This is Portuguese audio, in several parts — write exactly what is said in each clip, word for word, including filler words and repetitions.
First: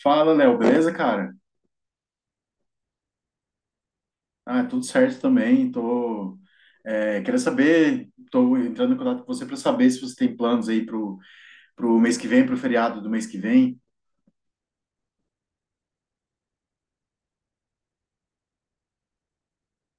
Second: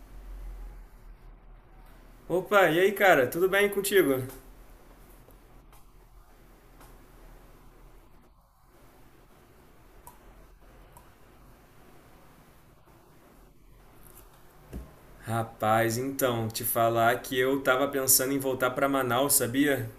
Fala, Léo, beleza, cara? Opa, e aí, cara? Tudo bem contigo? Ah, tudo certo também. Tô, é, queria saber, tô entrando em contato com você para saber se você tem planos aí pro, pro mês que vem, pro feriado do mês que vem. Rapaz, então, te falar que eu tava pensando em voltar pra Manaus, sabia?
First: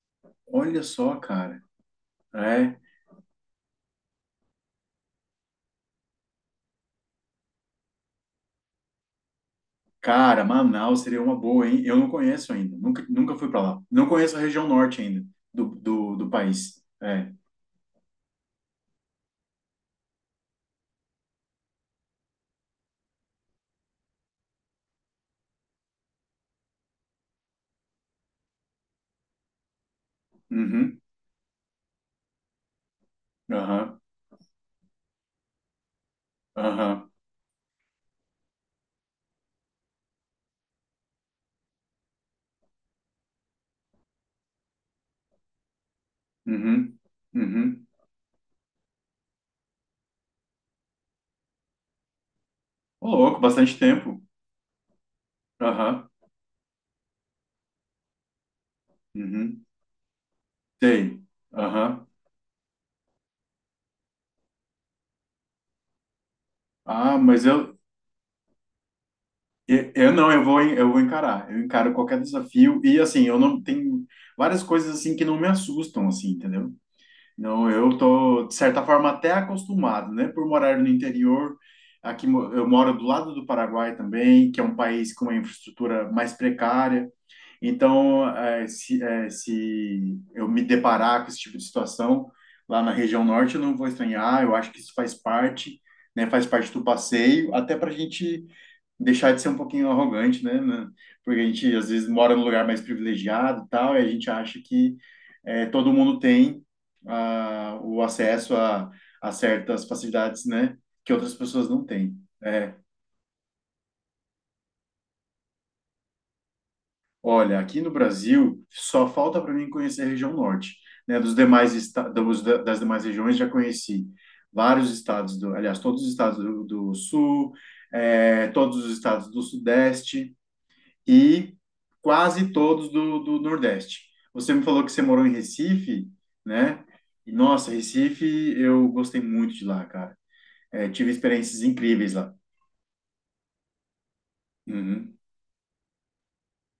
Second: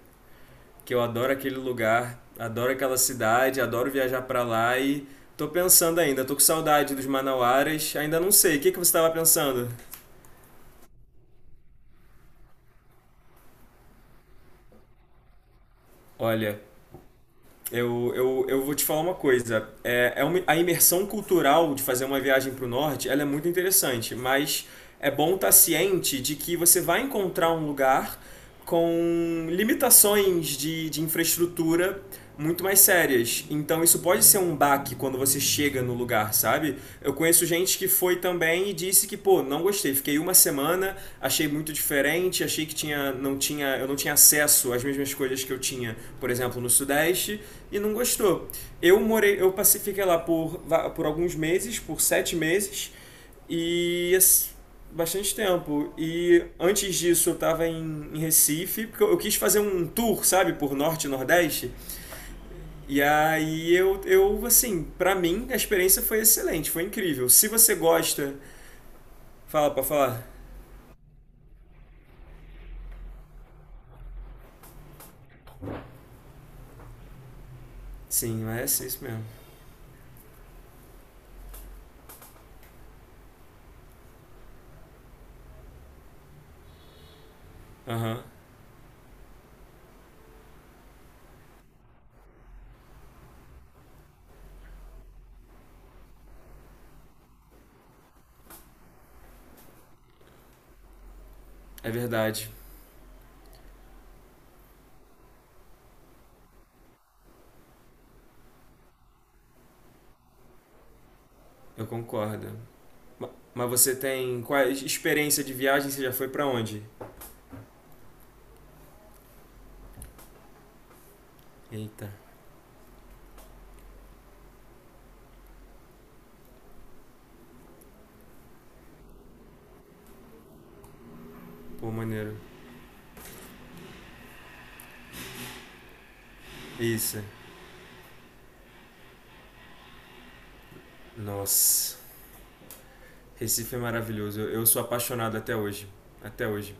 Olha Que eu só, adoro aquele cara. lugar, adoro É, aquela cidade, adoro viajar pra lá e tô pensando ainda, tô com saudade dos manauaras, ainda não sei. O que que você tava pensando? Cara, Manaus seria uma boa, hein? Eu não conheço ainda. Nunca, nunca fui para lá. Não conheço a região norte ainda do, do, do Olha, país. É. Eu, eu, eu vou te falar uma coisa. É, é uma- a imersão cultural de fazer uma viagem para o norte, ela é muito interessante, mas é bom estar ciente de que você vai encontrar um lugar com limitações de, Uhum. de infraestrutura muito mais sérias. Então isso Aham. pode ser um baque quando você chega no lugar, sabe? Aham. Eu conheço gente que foi também e disse que, pô, não gostei. Fiquei uma semana, achei muito diferente, achei que tinha, não tinha, eu não tinha acesso às mesmas coisas que eu tinha, por exemplo, no Uhum. Sudeste, e Uhum. não gostou. Eu morei, eu passei, fiquei lá por, por alguns meses, por sete meses, Ô, louco, bastante e tempo. bastante tempo. Aham. E antes disso eu tava em, em Recife, porque eu, eu quis fazer Uhum. um tour, sabe, por Norte e Sei. Nordeste. Aham. E aí eu, eu assim, pra mim a experiência foi excelente, foi Ah, incrível. mas Se você eu, gosta, fala pra Eu, eu falar. não, eu vou, en- eu vou encarar. Eu encaro qualquer desafio e assim, eu não tenho várias coisas assim que não me assustam assim, entendeu? Não, eu Sim, tô de mas certa é isso forma mesmo. até acostumado, né, por morar no interior. Aqui mo- eu moro do lado do Paraguai também, que é um país com uma infraestrutura mais precária. Aham, Então, eh, se, eh, se eu me deparar com esse tipo de situação lá na região norte, eu não vou estranhar. Eu acho que isso faz parte, né, faz parte do passeio, até para a gente deixar de ser um pouquinho arrogante, né? né? Porque a gente às é vezes mora num verdade. lugar mais privilegiado, e tal, e a gente acha que eh, todo mundo tem ah, o acesso a, a certas facilidades, né? Que outras pessoas não Eu têm. concordo. É, Ma- Mas você tem qual é, experiência de viagem? Você já foi pra onde? olha, aqui no Brasil só falta para mim conhecer a região norte, né? Dos demais esta- Eita, dos, da- Das demais regiões já conheci vários estados do, aliás, todos os estados do, do sul, eh, todos os estados do sudeste. E pô, maneiro. quase todos do, do Nordeste. Você me falou que você morou em Recife, né? Isso. E, nossa, Recife, eu gostei muito de lá, cara. É, tive experiências Nossa. incríveis lá. Recife é maravilhoso. Eu, eu sou Uhum, apaixonado até hoje. Até hoje.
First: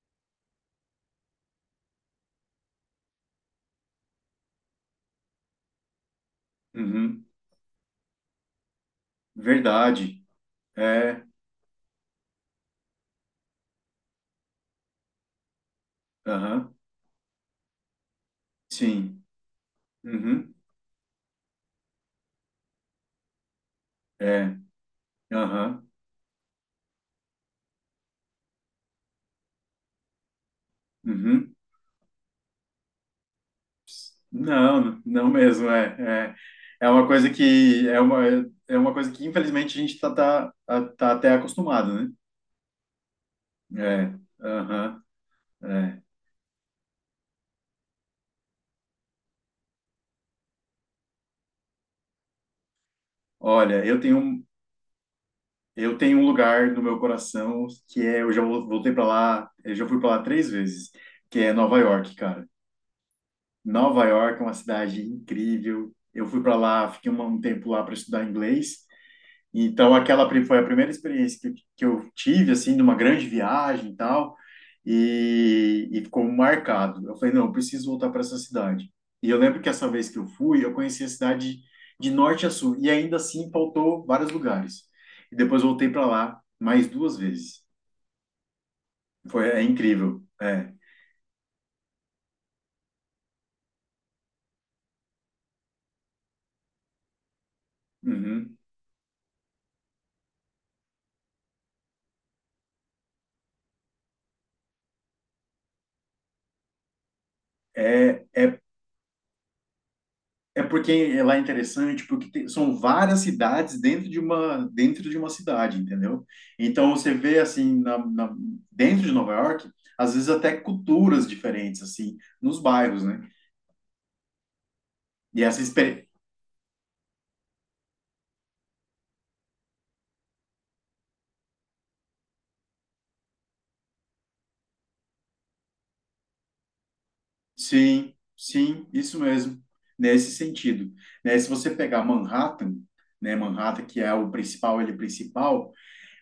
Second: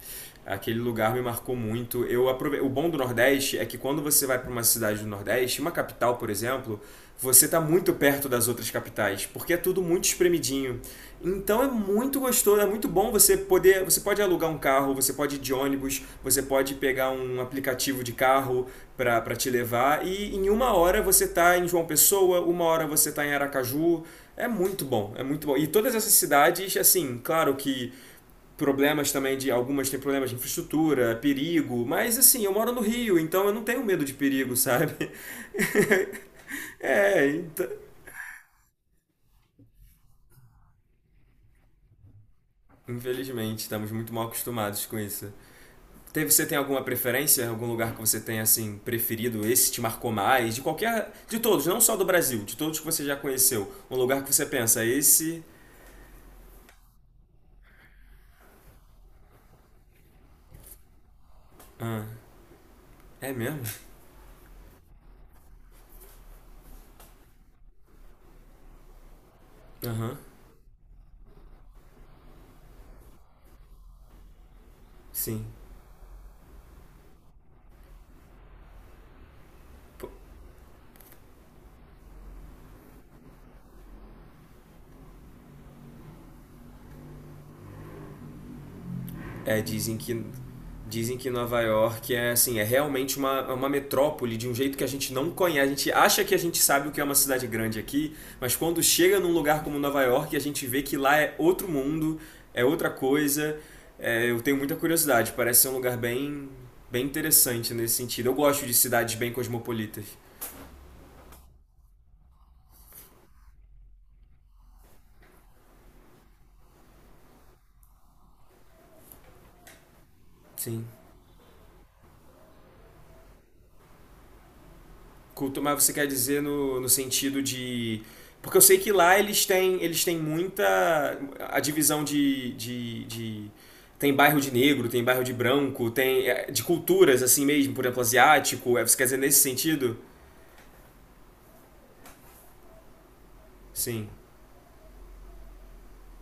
Aquele lugar me marcou muito. Eu aprove... O bom do Nordeste é que quando você vai para uma cidade do Nordeste, uma capital, por exemplo, uhum. você está muito perto das outras capitais, porque é tudo muito Verdade. espremidinho. É, Então é muito gostoso, é muito bom você poder, você pode alugar um carro, você pode ir de ônibus, você aham, pode pegar um aplicativo de carro, sim. para te levar. E em Uhum, uma hora você tá em João Pessoa, uma hora você tá em Aracaju. É é, muito bom, é muito bom. E aham, todas essas cidades, assim, claro que problemas também de algumas têm problemas de infraestrutura, uhum. perigo, mas assim, eu moro no Rio, então eu não tenho medo de perigo, sabe? Não, não mesmo, é, é. É uma é, coisa então, que, é uma, É uma coisa que, infelizmente, a gente tá, tá, tá tá até acostumado, né? infelizmente, estamos É, muito mal acostumados com aham, isso. é. Teve, você tem alguma preferência, algum lugar que você tenha assim preferido, esse te marcou mais, de qualquer, de todos, não só do Brasil, de todos que você já conheceu, Olha, um eu lugar que tenho você pensa, esse, Eu tenho um lugar no meu coração que é, eu já vol- voltei para lá, eu já fui para lá três vezes, que é Nova ah, York, cara. é mesmo? Nova York é uma cidade incrível. Eu fui para lá, fiquei um, um tempo lá para estudar inglês. Então, Aham. aquela pri- foi a primeira experiência que, que eu tive, assim, de uma grande viagem e tal, Sim. e, e ficou marcado. Eu falei, não, eu preciso voltar para essa cidade. E eu lembro que essa vez que eu fui, eu conheci a cidade de norte a sul, e ainda assim faltou vários lugares. E depois voltei para lá mais duas vezes. Foi, é É, dizem incrível. que É. dizem que Nova York é assim, é realmente uma, uma metrópole de um jeito que a gente não conhece. A gente acha que a gente sabe o que é uma cidade grande aqui, mas Uhum. quando chega num lugar como Nova York, a gente vê que lá é outro mundo, é outra coisa. É, eu tenho muita curiosidade, parece ser um lugar bem bem interessante nesse É, sentido. Eu é. gosto de cidades bem cosmopolitas. É porque lá é interessante, porque tem- são várias cidades dentro de uma dentro de uma cidade, entendeu? Então você vê assim na, na- dentro de Nova York, às vezes até Sim. culturas diferentes assim nos bairros, né? E essa Culto, mas você experiência, quer dizer no, no sentido de. Porque eu sei que lá eles têm, eles têm muita. A divisão de, de, de- Tem bairro de negro, tem bairro de branco, tem. É, de culturas, assim mesmo, por exemplo, sim, asiático. É, sim, você quer dizer isso nesse mesmo, sentido? nesse sentido, né? Se você pegar Manhattan, né? Manhattan que Sim. é o principal, ele é principal.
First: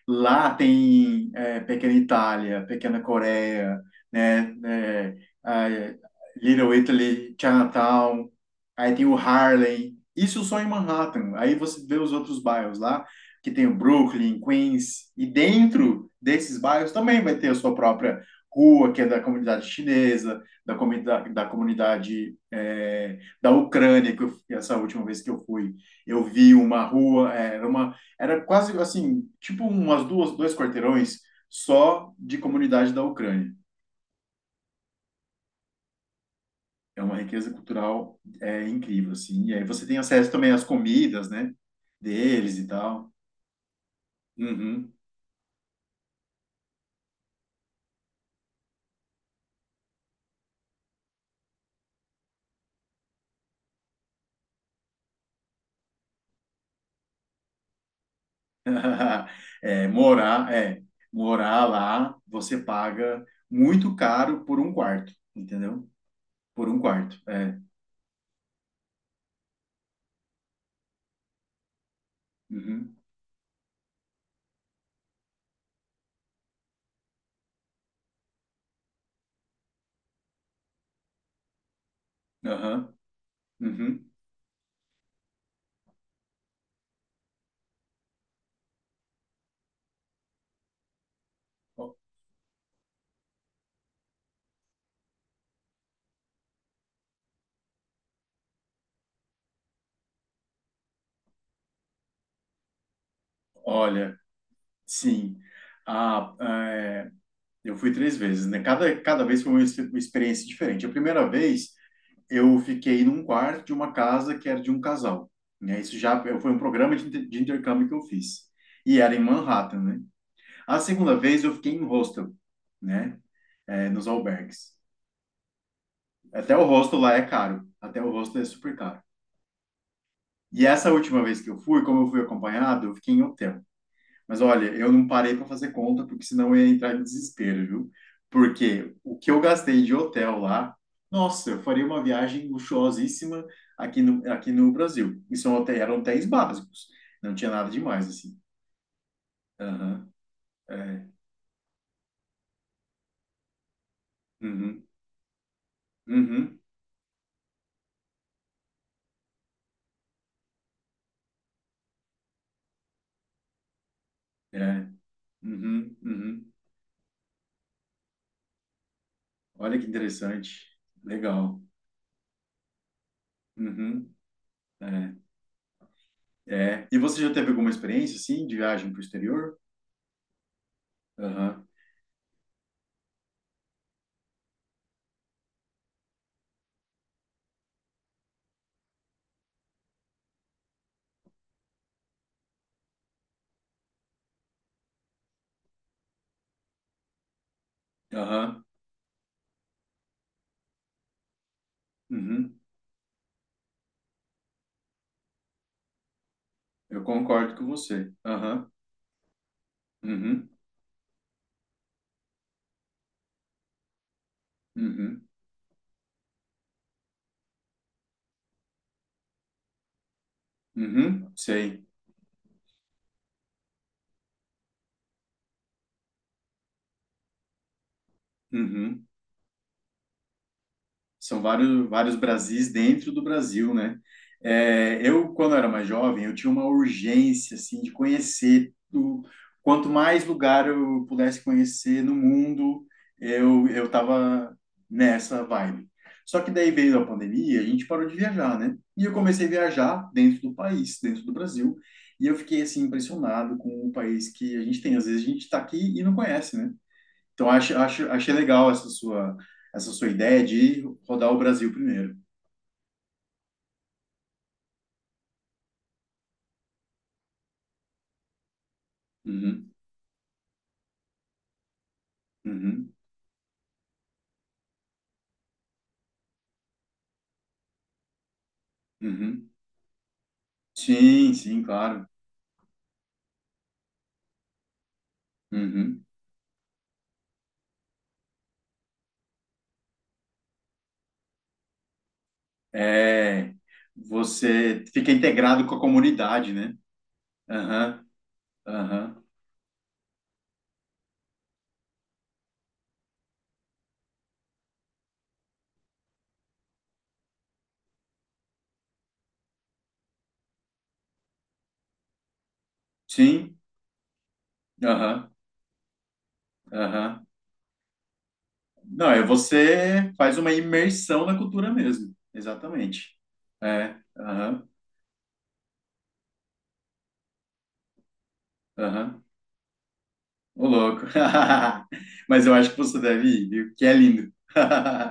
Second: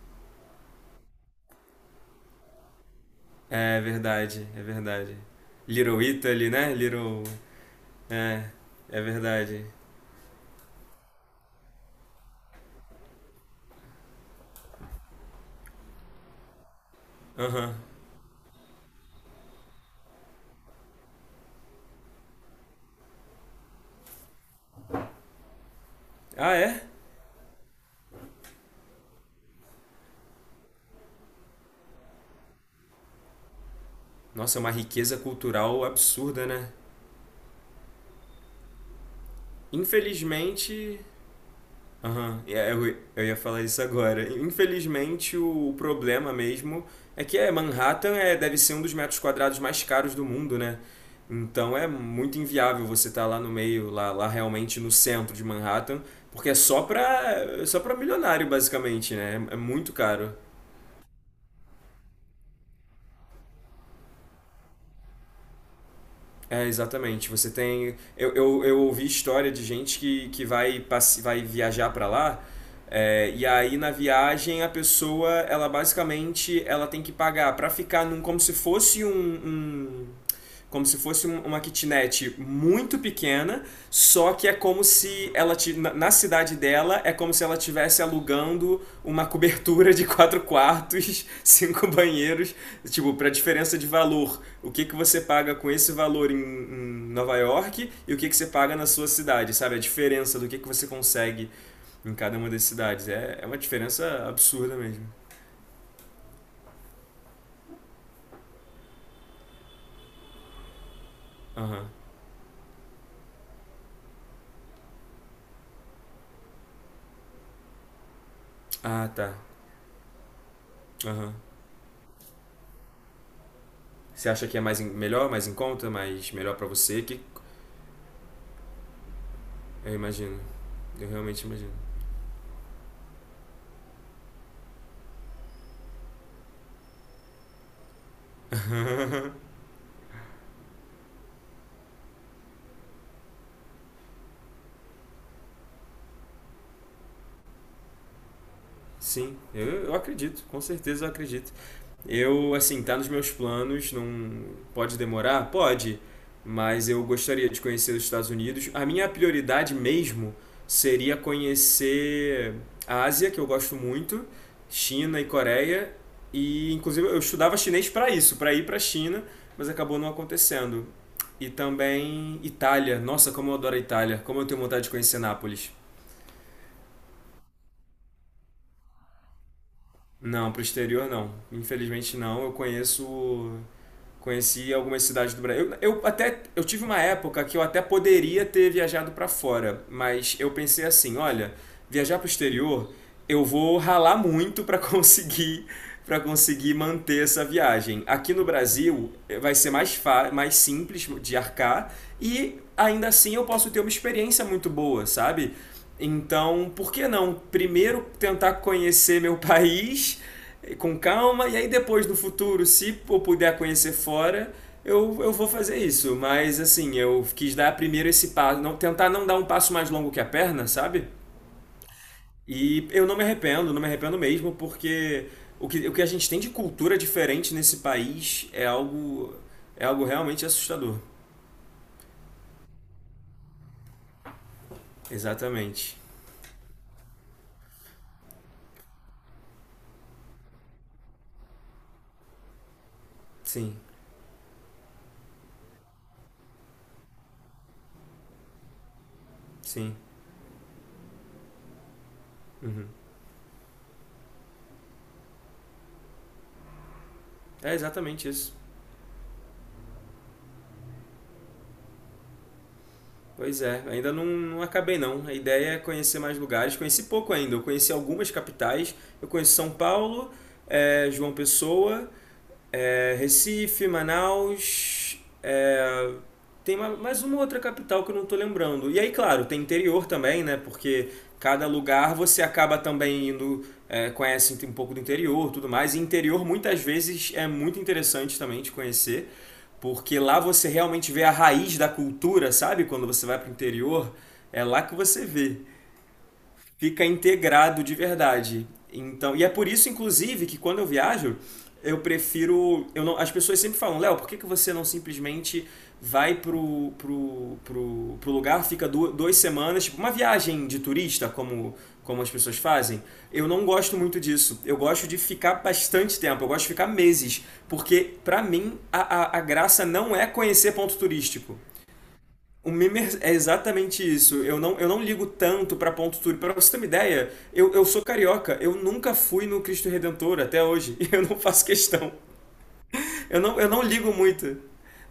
Lá tem é, Pequena Itália, Pequena É Coreia, verdade, né? é verdade. É, ah, é. Little Italy, né? Little Little. Italy, Chinatown, É, aí é tem o verdade. Harlem. Isso só em Manhattan. Aí você vê os outros bairros lá, que tem o Brooklyn, Queens, e dentro desses bairros também vai ter a sua Aham. própria rua, que é da comunidade chinesa, da comunidade, da comunidade é, da Ucrânia, que eu- essa última vez que eu fui, eu vi Ah, é? uma rua, é, era uma era quase assim, tipo umas duas, dois quarteirões só de comunidade da Ucrânia. Nossa, é uma riqueza cultural absurda, né? É uma riqueza cultural é, incrível, assim. E aí você tem acesso também às Infelizmente, comidas, né? aham, e Deles e é, eu, tal. eu ia falar isso agora. Uhum. Infelizmente, o problema mesmo é que é, Manhattan é, deve ser um dos metros quadrados mais caros do mundo, né? Então é muito inviável você estar lá no meio, lá, lá realmente no centro de Manhattan, porque é só pra, é só pra milionário, basicamente, né? É é É, muito caro. morar, é, Morar lá, você paga muito caro por um quarto, entendeu? É, Por um quarto, exatamente. Você é. tem. Eu, eu, eu ouvi história de gente que, que vai, passe... vai viajar para lá. Uhum. É, e aí na viagem a pessoa ela basicamente ela tem que pagar para ficar num como se fosse um, um- como se fosse um- uma kitnet Aham. muito pequena Uhum. só que é como se ela ti- na, na cidade dela é como se ela estivesse alugando uma cobertura de quatro quartos cinco O- banheiros tipo para diferença de valor o que, que você paga com esse valor em, em Nova York e o que, que você paga na sua cidade, sabe? A diferença do que, que você consegue em cada uma das cidades. É, é uma Olha, diferença absurda mesmo. sim. ah é, Eu fui três vezes, né? Cada, cada vez foi uma, ex- uma experiência diferente. A primeira vez, Aham. eu fiquei num quarto de uma casa que era de um casal, né? Isso já foi um programa de, inter- de intercâmbio que eu fiz. E Ah, era em tá. Manhattan, né? A segunda Aham. vez, eu fiquei em hostel, né? É, nos Você acha que é albergues. mais em- melhor, mais em conta, mais Até melhor o pra hostel você? lá Que é caro. Até o hostel é super caro. eu imagino. E essa Eu última vez realmente que eu imagino. fui, como eu fui acompanhado, eu fiquei em hotel. Mas olha, eu não parei para fazer conta, porque senão eu ia entrar em desespero, viu? Porque o que eu gastei de hotel lá, nossa, eu faria uma viagem luxuosíssima aqui no, aqui no Brasil. E são hotéis, eram hotéis básicos, não tinha nada demais, assim. Sim, eu, eu Aham, acredito, com certeza é, eu acredito. Eu, assim, tá nos meus planos, não uhum, pode demorar? Pode, uhum, mas eu gostaria de conhecer os Estados Unidos. A minha prioridade mesmo seria conhecer a Ásia, que eu gosto muito, é, China e Coreia, uhum, uhum. e inclusive eu estudava chinês para isso, para ir para a China, mas Olha que acabou não interessante, acontecendo. E legal. também Itália. Nossa, como eu adoro a Uhum, Itália. Como eu tenho vontade de é, conhecer Nápoles. é. E você já teve alguma experiência, assim, de viagem para o exterior? Não, pro exterior não. Aham, Infelizmente não. Eu conheço. Conheci algumas cidades do Brasil. Eu, eu até eu tive uma época que eu até poderia ter viajado para fora, mas eu pensei assim, olha, viajar para o exterior, eu vou ralar muito para conseguir para conseguir manter essa viagem. Aqui no aham, Brasil eh, vai ser mais, fa- mais simples de arcar uhum. e ainda assim eu posso ter uma experiência muito boa, sabe? Então, por Eu que não concordo com primeiro você. tentar Aham. conhecer meu país Uhum, com calma, e aí depois no futuro, se eu puder conhecer fora, eu, uhum, eu vou fazer isso. Mas assim, eu quis dar primeiro esse passo, não, tentar não dar um passo mais longo que a perna, sabe? uhum, sei. E eu não me arrependo, não me arrependo mesmo, porque o que, o que a gente tem de cultura diferente nesse país é Uhum. algo, é algo realmente assustador. São vários, vários Brasis dentro do Brasil, né? É, eu, quando era mais Exatamente. jovem, eu tinha uma urgência, assim, de conhecer o, quanto mais lugar eu pudesse conhecer no mundo, eu, Sim, eu tava nessa vibe. Só que daí veio a pandemia, a gente parou de viajar, né? E eu comecei a sim. viajar dentro do país, dentro do Brasil, e eu fiquei, assim, impressionado com o país que a gente tem. Às vezes a gente tá aqui e não conhece, né? Então, É acho, acho, exatamente achei isso. legal essa sua, essa sua ideia de rodar o Brasil primeiro. Pois é, ainda não, não acabei não. A ideia é conhecer mais lugares. Conheci pouco ainda. Eu conheci algumas capitais. Eu conheço São Uhum, Paulo, eh, João Pessoa uhum, é, Recife, Manaus, é, tem ma- mais uma outra capital que eu não estou lembrando. E aí, claro, uhum. tem interior também, né? Porque Sim, sim, cada claro. lugar você acaba também indo, é, conhece um pouco do interior, tudo mais. E Uhum. interior muitas vezes é muito interessante também de conhecer, porque lá você realmente vê a raiz da cultura, sabe? Quando você vai para o É, interior, é lá você que fica você vê integrado com a comunidade, né? fica integrado de Aham, verdade. aham. Então, e é por isso, inclusive, que quando eu viajo, eu prefiro. Eu não, as pessoas sempre falam, Léo, por que, que você não simplesmente vai pro, pro, pro, pro lugar, fica du- duas semanas, tipo uma viagem de turista, como, como as pessoas fazem? Eu Sim, não gosto muito disso. Eu gosto de aham, ficar bastante tempo, eu gosto de ficar aham. meses. Porque, pra mim, a, Não, é a, a graça você não é faz uma conhecer ponto imersão na turístico. cultura mesmo. O Exatamente. Mimer é É, exatamente isso. Eu aham, não, eu não ligo tanto para ponto turístico. Para você ter uma ideia, eu, eu sou carioca. Eu nunca aham. fui no Cristo Redentor até Ô, hoje. louco. E eu não faço questão. Mas eu acho que você deve Eu ir, não, eu viu? não Que é ligo lindo. muito.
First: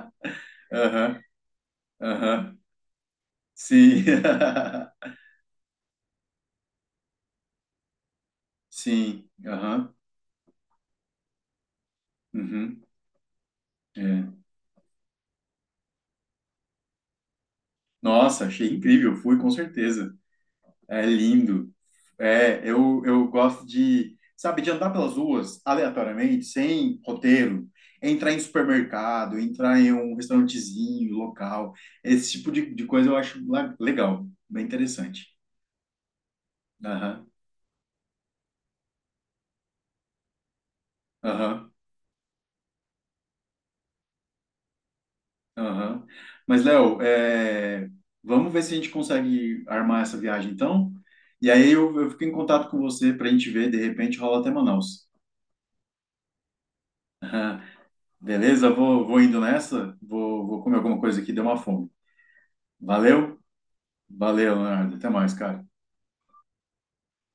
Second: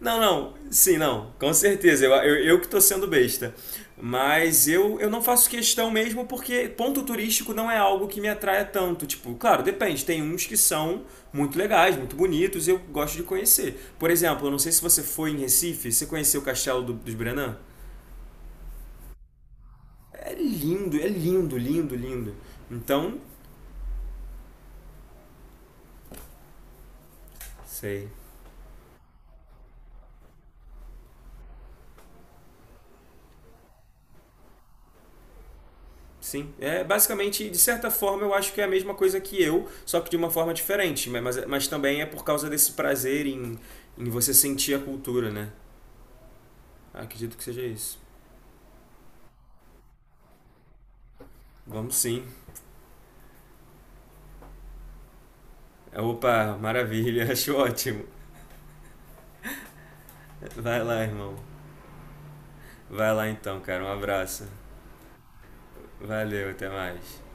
Não, não. Sim, Aham. não. Com certeza. Eu, eu, Aham, eu que tô sendo besta. sim, Mas eu, eu não faço questão mesmo porque ponto turístico não é algo que me atraia tanto. sim, Tipo, claro, aham, depende. Tem uns que são muito legais, muito bonitos e eu uhum, gosto de conhecer. Por é. exemplo, eu não sei se você foi em Recife. Você conheceu o Castelo do- dos Brenan? Nossa, achei incrível, fui com certeza, É lindo, é é lindo, lindo, lindo, lindo. é, eu, Então, eu gosto de, sabe, de andar pelas ruas aleatoriamente, sem roteiro, sei. entrar em supermercado, entrar em um restaurantezinho, local, esse tipo de, de coisa eu acho la- legal, bem interessante, Sim, é aham, basicamente, de certa forma, eu acho que é a mesma coisa que eu, só que de uma forma diferente. Mas, mas aham. também é por causa desse prazer em, em você sentir a cultura, né? Aham. Mas, Léo, Acredito que seja é, isso. vamos ver se a gente consegue armar essa viagem, então. E aí Vamos eu, eu sim. fico em contato com você para a gente ver, de repente rola até Manaus. Opa, maravilha, acho Ah, ótimo. beleza? Vou, vou indo nessa, vou, vou comer Vai alguma lá, coisa aqui, irmão. deu uma fome. Vai lá Valeu? então, cara. Um abraço. Valeu, Leonardo. Até mais, cara. Valeu, até mais.